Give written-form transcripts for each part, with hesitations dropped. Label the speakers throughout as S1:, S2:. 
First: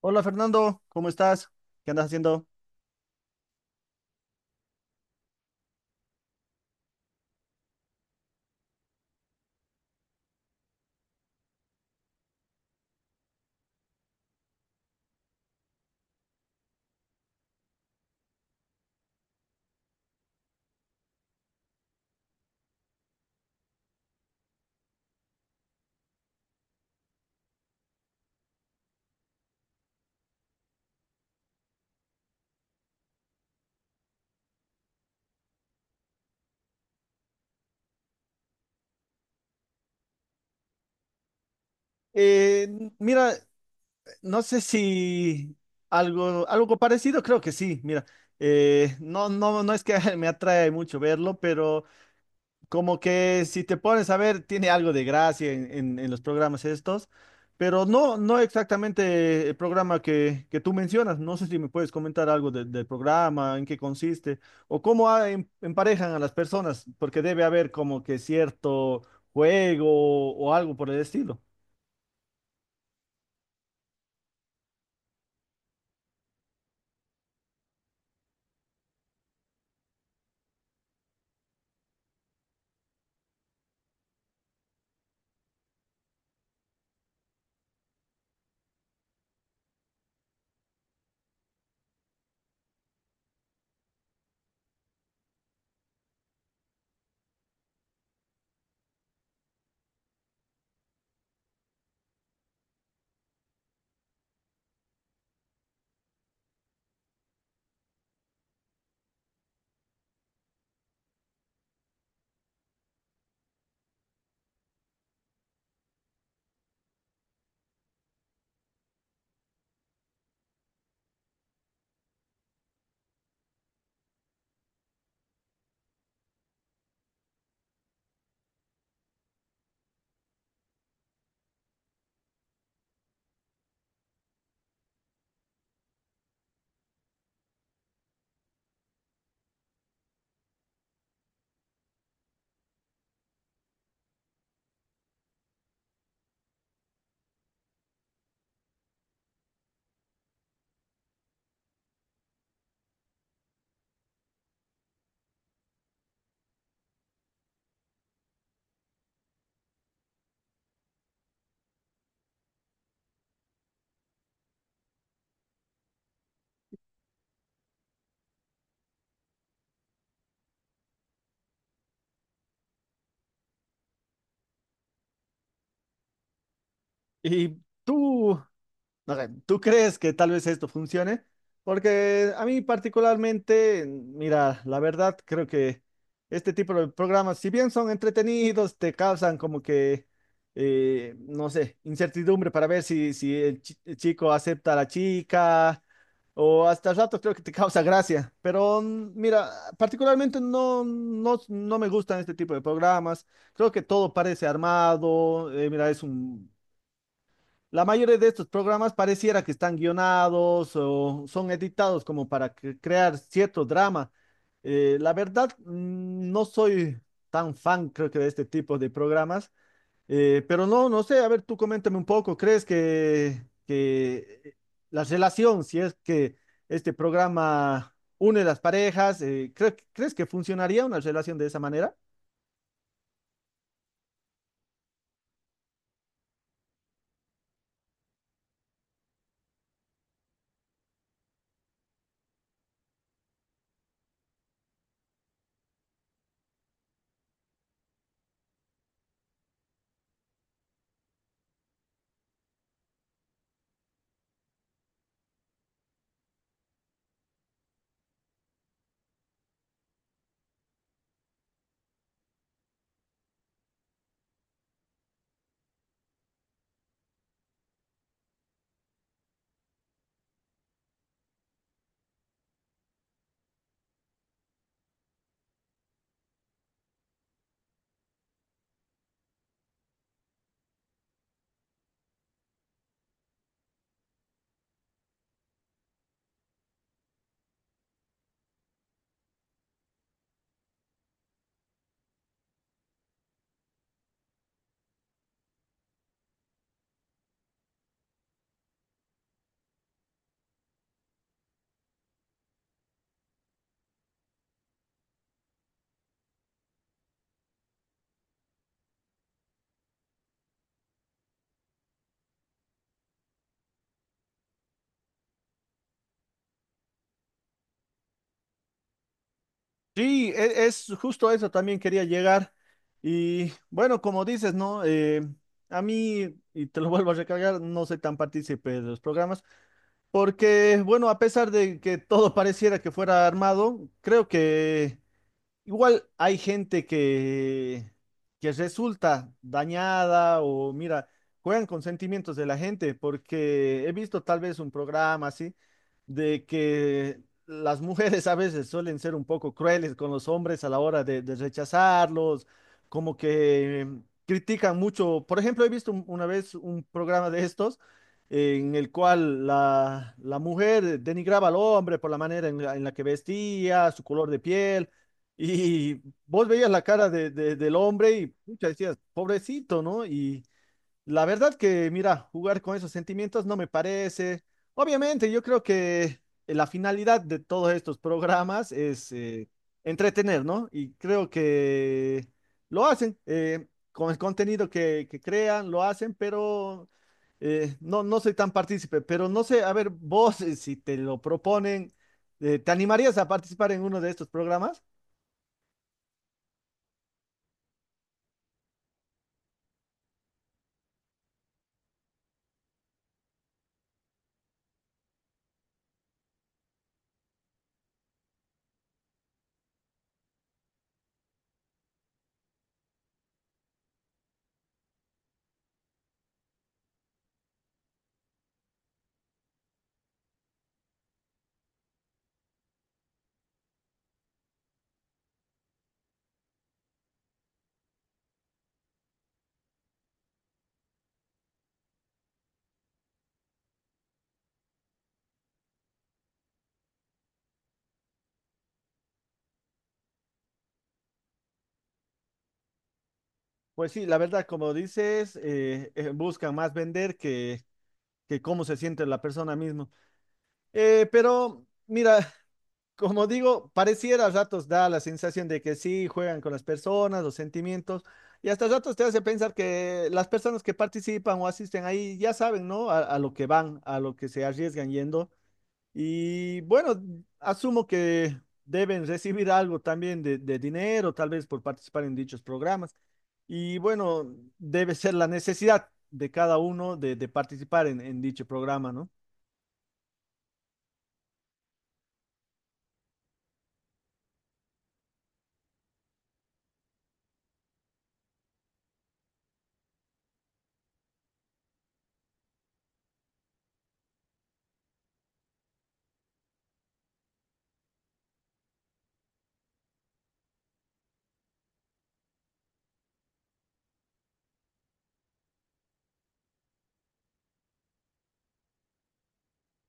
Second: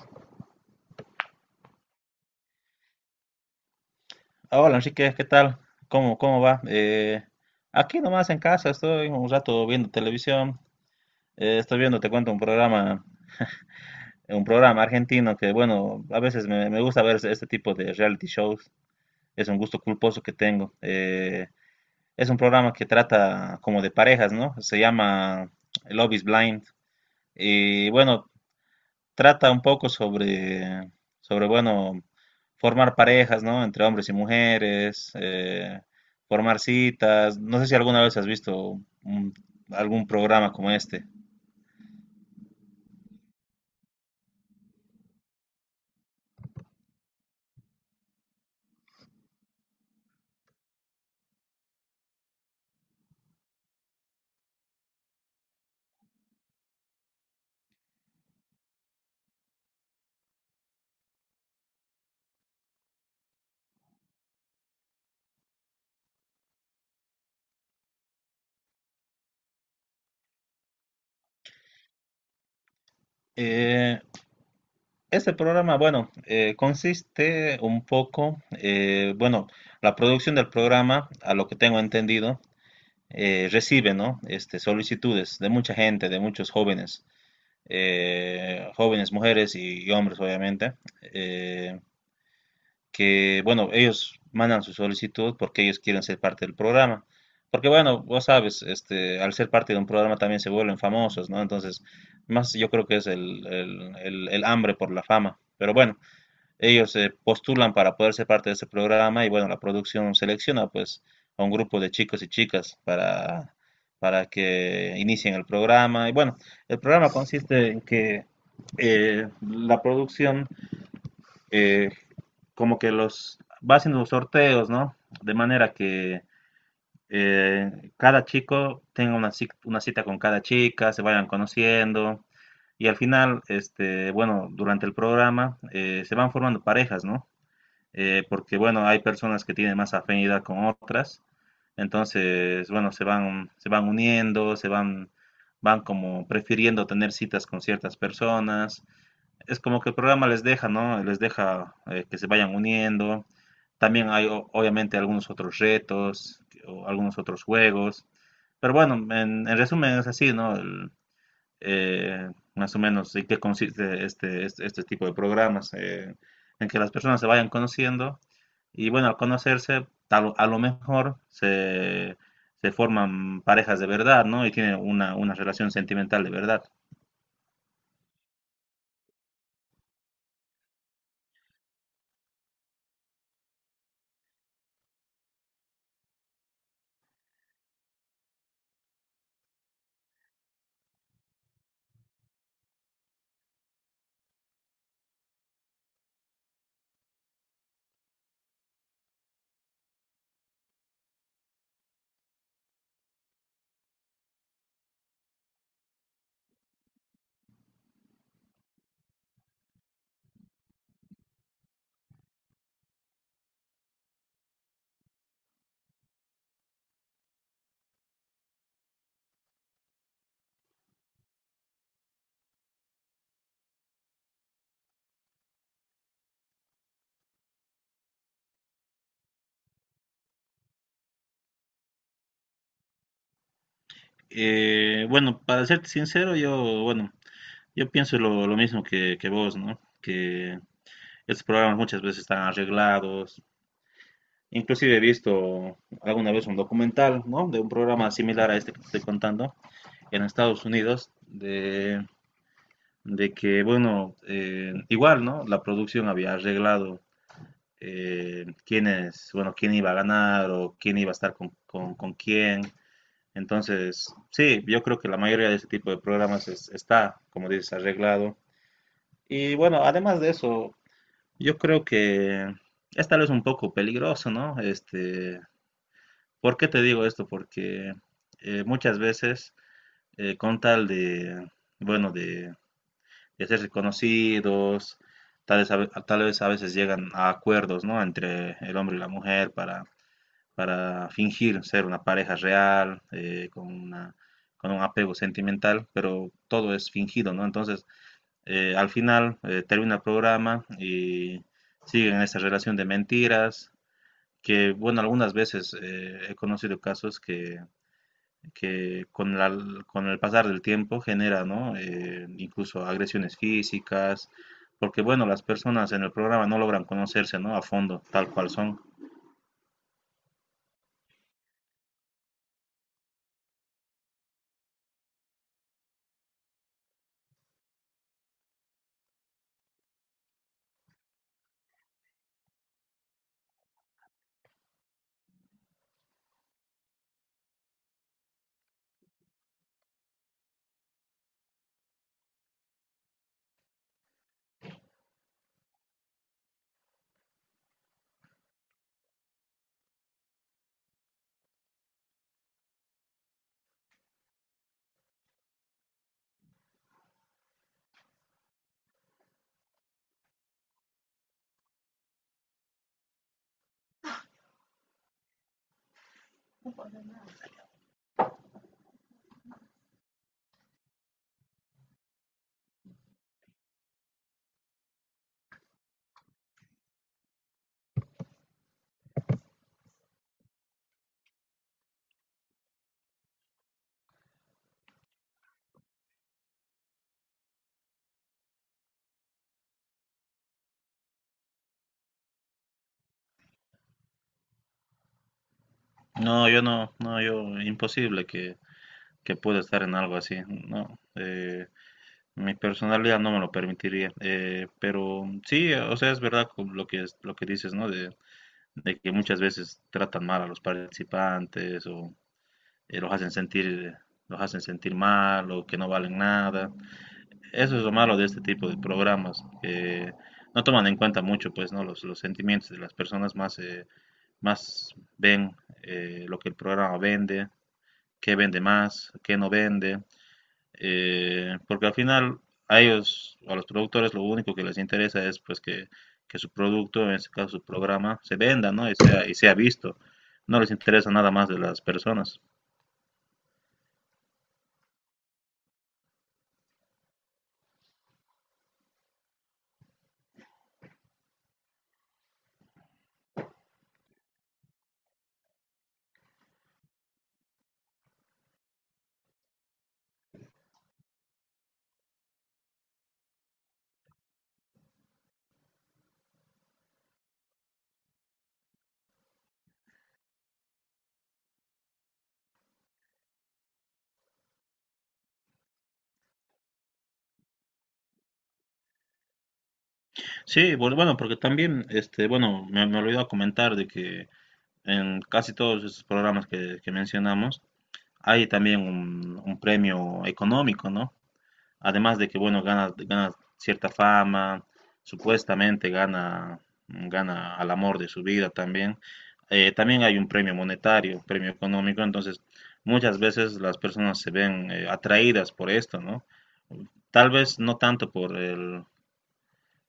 S1: Hola Fernando, ¿cómo estás? ¿Qué andas haciendo?
S2: Hola, Enrique, ¿qué tal? ¿Cómo va? Aquí nomás en casa estoy un rato viendo televisión. Estoy viendo, te cuento, un programa argentino que, bueno, a veces me gusta ver este tipo de reality shows. Es un gusto culposo que tengo. Es un programa que trata como de parejas, ¿no? Se llama Love is Blind. Y bueno, trata un poco sobre bueno, formar parejas, ¿no? Entre hombres y mujeres, formar citas. No sé si alguna vez has visto algún programa como este.
S1: Eh, Mira, no sé si algo parecido, creo que sí. Mira, no es que me atrae mucho verlo, pero como que si te pones a ver, tiene algo de gracia en los programas estos, pero no, no exactamente el programa que tú mencionas. No sé si me puedes comentar algo del programa, en qué consiste, o cómo emparejan a las personas, porque debe haber como que cierto juego o algo por el estilo.
S2: Eh, este programa, bueno, consiste un poco, bueno, la producción del programa, a lo que tengo entendido, recibe, ¿no? Este, solicitudes de mucha gente, de muchos jóvenes, jóvenes, mujeres y hombres, obviamente. Eh, que, bueno, ellos mandan su solicitud porque ellos quieren ser parte del programa. Porque, bueno, vos sabes, este, al ser parte de un programa también se vuelven famosos, ¿no? Entonces, más yo creo que es el hambre por la fama. Pero bueno, ellos se postulan para poder ser parte de ese programa y, bueno, la producción selecciona, pues, a un grupo de chicos y chicas para que inicien el programa. Y, bueno, el programa consiste en que la producción eh, como que los va haciendo los sorteos, ¿no? De manera que cada chico tenga una, una cita con cada chica, se vayan conociendo y al final, este, bueno, durante el programa se van formando parejas, ¿no? Porque, bueno, hay personas que tienen más afinidad con otras, entonces, bueno, se van uniendo, van como prefiriendo tener citas con ciertas personas es como que el programa les deja, ¿no? Les deja que se vayan uniendo. También hay obviamente algunos otros retos o algunos otros juegos. Pero bueno, en resumen es así, ¿no? Más o menos en qué consiste este tipo de programas, en que las personas se vayan conociendo y bueno, al conocerse, a lo mejor se forman parejas de verdad, ¿no? Y tienen una relación sentimental de verdad.
S1: ¿Y tú? Ok, ¿tú crees que tal vez esto funcione? Porque a mí particularmente, mira, la verdad creo que este tipo de programas, si bien son entretenidos, te causan como que, no sé, incertidumbre para ver si, si el el chico acepta a la chica o hasta rato creo que te causa gracia. Pero mira, particularmente no, no, no me gustan este tipo de programas. Creo que todo parece armado. Mira, es un la mayoría de estos programas pareciera que están guionados o son editados como para crear cierto drama. La verdad, no soy tan fan, creo que, de este tipo de programas. Pero no, no sé, a ver, tú coméntame un poco, ¿crees que, que la relación, si es que este programa une las parejas, ¿crees que funcionaría una relación de esa manera?
S2: Bueno, para serte sincero, yo, bueno, yo pienso lo mismo que vos, ¿no? Que estos programas muchas veces están arreglados. Inclusive he visto alguna vez un documental, ¿no? De un programa similar a este que te estoy contando en Estados Unidos, de que, bueno, igual, ¿no? La producción había arreglado quiénes, bueno, quién iba a ganar o quién iba a estar con quién. Entonces, sí, yo creo que la mayoría de este tipo de programas está, como dices, arreglado. Y bueno, además de eso, yo creo que es tal vez un poco peligroso, ¿no? Este, ¿por qué te digo esto? Porque muchas con tal de, bueno, de ser reconocidos, tal vez a veces llegan a acuerdos, ¿no? Entre el hombre y la mujer para fingir ser una pareja real, con una, con un apego sentimental, pero todo es fingido, ¿no? Entonces, al final termina el programa y siguen esa relación de mentiras, que bueno, algunas veces he conocido casos que con, la, con el pasar del tiempo genera, ¿no? Incluso agresiones físicas, porque bueno, las personas en el programa no logran conocerse, ¿no? A fondo, tal cual son.
S1: Sí, es justo a eso también quería llegar. Y bueno, como dices, ¿no? A mí, y te lo vuelvo a recargar, no soy tan partícipe de los programas, porque bueno, a pesar de que todo pareciera que fuera armado, creo que igual hay gente que resulta dañada o mira, juegan con sentimientos de la gente, porque he visto tal vez un programa así de que las mujeres a veces suelen ser un poco crueles con los hombres a la hora de rechazarlos, como que critican mucho. Por ejemplo, he visto una vez un programa de estos en el cual la mujer denigraba al hombre por la manera en la que vestía, su color de piel. Y vos veías la cara del hombre y pucha, decías, pobrecito, ¿no? Y la verdad que, mira, jugar con esos sentimientos no me parece. Obviamente, yo creo que la finalidad de todos estos programas es entretener, ¿no? Y creo que lo hacen, con el contenido que crean, lo hacen, pero no, no soy tan partícipe, pero no sé, a ver, vos, si te lo proponen, ¿te animarías a participar en uno de estos programas?
S2: No, yo no, no, yo, imposible que pueda estar en algo así, ¿no? Mi personalidad no me lo permitiría, pero sí, o sea, es verdad con lo que, lo que dices, ¿no? De que muchas veces tratan mal a los participantes o eh, los hacen sentir, los hacen sentir mal o que no valen nada. Eso es lo malo de este tipo de programas, que no toman en cuenta mucho, pues, ¿no? Los sentimientos de las personas más, más ven lo que el programa vende, qué vende más, qué no vende porque al final a ellos, a los productores, lo único que les interesa es pues que su producto, en este caso su programa, se venda, ¿no? Y sea visto. No les interesa nada más de las personas.
S1: Pues sí, la verdad, como dices, buscan más vender que cómo se siente la persona misma. Pero mira, como digo, pareciera a ratos da la sensación de que sí, juegan con las personas, los sentimientos, y hasta ratos te hace pensar que las personas que participan o asisten ahí ya saben, ¿no? A lo que van, a lo que se arriesgan yendo. Y bueno, asumo que deben recibir algo también de dinero, tal vez por participar en dichos programas. Y bueno, debe ser la necesidad de cada uno de participar en dicho programa, ¿no?
S2: Sí, pues, bueno, porque también, este, bueno, me olvidó comentar de que en casi todos esos programas que mencionamos, hay también un premio económico, ¿no? Además de que, bueno, gana cierta fama, supuestamente gana, gana al amor de su vida también. También hay un premio monetario, un premio económico, entonces muchas veces las personas se ven atraídas por esto, ¿no? Tal vez no tanto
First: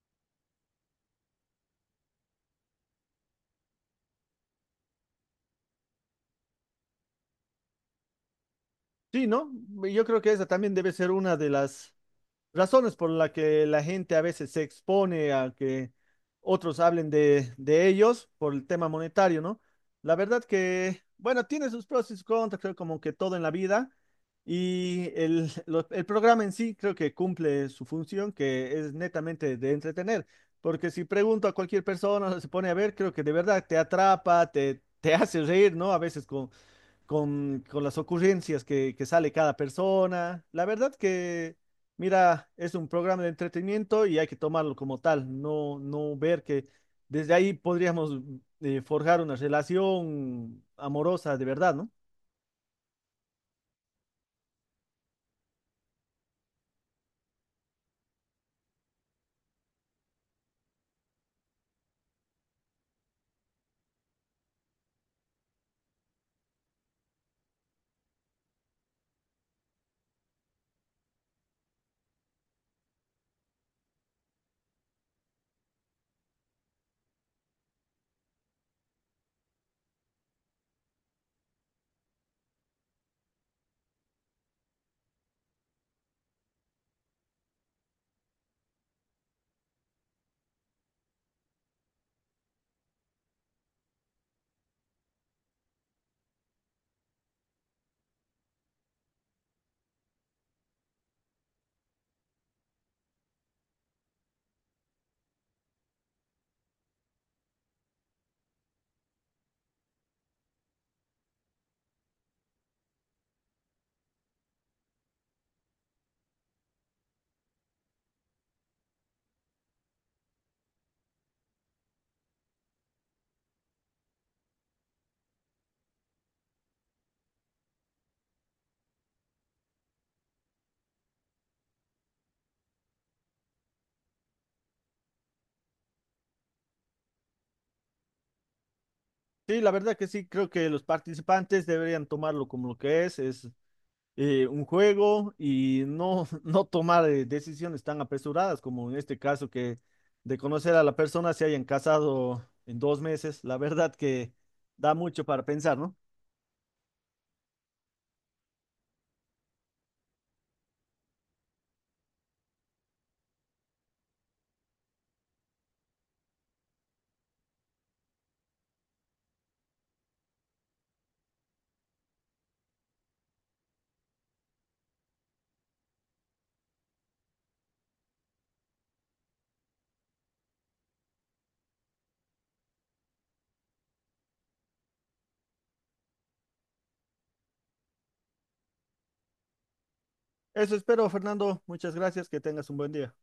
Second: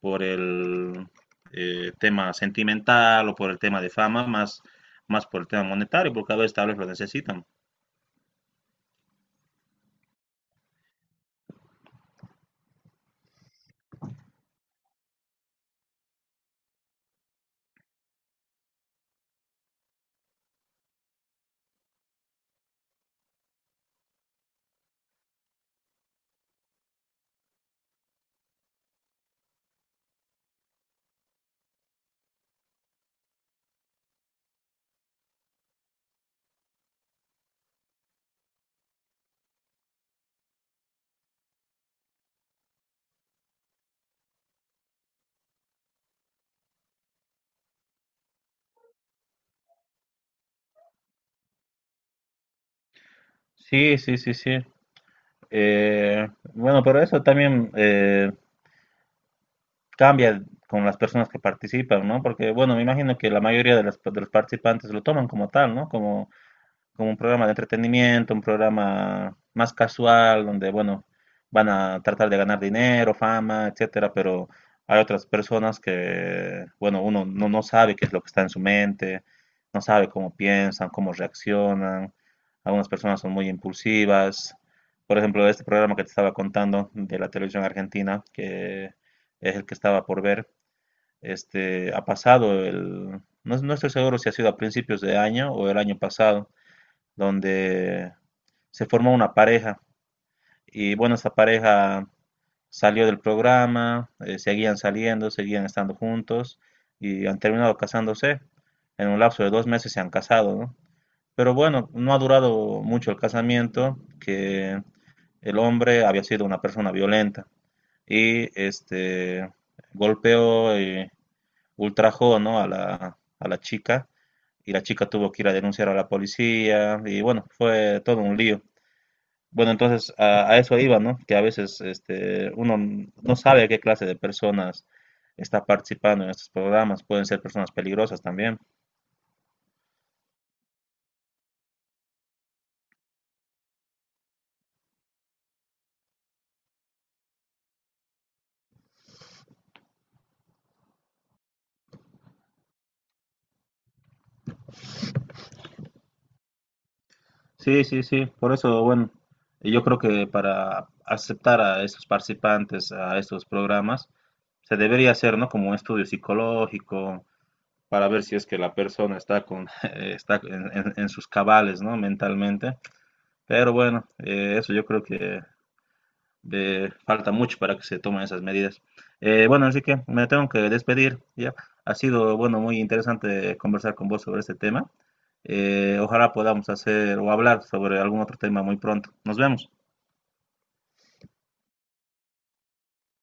S2: por el tema sentimental o por el tema de fama, más, más por el tema monetario, porque a veces tal vez lo necesitan.
S1: Sí, ¿no? Yo creo que esa también debe ser una de las razones por las que la gente a veces se expone a que otros hablen de ellos por el tema monetario, ¿no? La verdad que, bueno, tiene sus pros y sus contras, creo como que todo en la vida. Y el programa en sí creo que cumple su función, que es netamente de entretener. Porque si pregunto a cualquier persona, se pone a ver, creo que de verdad te atrapa, te hace reír, ¿no? A veces con las ocurrencias que sale cada persona. La verdad que, mira, es un programa de entretenimiento y hay que tomarlo como tal, no, no ver que desde ahí podríamos forjar una relación amorosa de verdad, ¿no?
S2: Sí, sí, sí, sí. Eh, bueno, pero eso también cambia con las personas que participan, ¿no? Porque, bueno, me imagino que la mayoría de los participantes lo toman como tal, ¿no? Como como un programa de entretenimiento, un programa más casual, donde, bueno, van a tratar de ganar dinero, fama, etcétera, pero hay otras personas que, bueno, uno no sabe qué es lo que está en su mente, no sabe cómo piensan, cómo reaccionan. Algunas personas son muy impulsivas. Por ejemplo, este programa que te estaba contando de la televisión argentina, que es el que estaba por ver, este, ha pasado no, no estoy seguro si ha sido a principios de año o el año pasado, donde se formó una pareja y bueno, esa pareja salió del programa, seguían saliendo, seguían estando juntos y han terminado casándose. En un lapso de 2 meses se han casado, ¿no? Pero bueno, no ha durado mucho el casamiento, que el hombre había sido una persona violenta y este golpeó y ultrajó, ¿no? a a la chica y la chica tuvo que ir a denunciar a la policía y bueno, fue todo un lío. Bueno, entonces a eso iba, ¿no? Que a veces este, uno no sabe qué clase de personas está participando en estos programas. Pueden ser personas peligrosas también.
S1: Sí, la verdad que sí, creo que los participantes deberían tomarlo como lo que es un juego y no, no tomar decisiones tan apresuradas como en este caso que de conocer a la persona se hayan casado en 2 meses. La verdad que da mucho para pensar, ¿no?
S2: Sí, sí, sí. Por eso, bueno, yo creo que para aceptar a estos participantes a estos programas, se debería hacer, ¿no? Como un estudio psicológico para ver si es que la persona está con está en sus cabales, ¿no? Mentalmente. Pero bueno, eso yo creo que falta mucho para que se tomen esas medidas. Bueno, así que me tengo que despedir, ¿ya? Ha sido, bueno, muy interesante conversar con vos sobre este tema. Ojalá podamos hacer o hablar sobre algún otro tema muy pronto. Nos vemos.
S1: Eso espero, Fernando. Muchas gracias. Que tengas un buen día.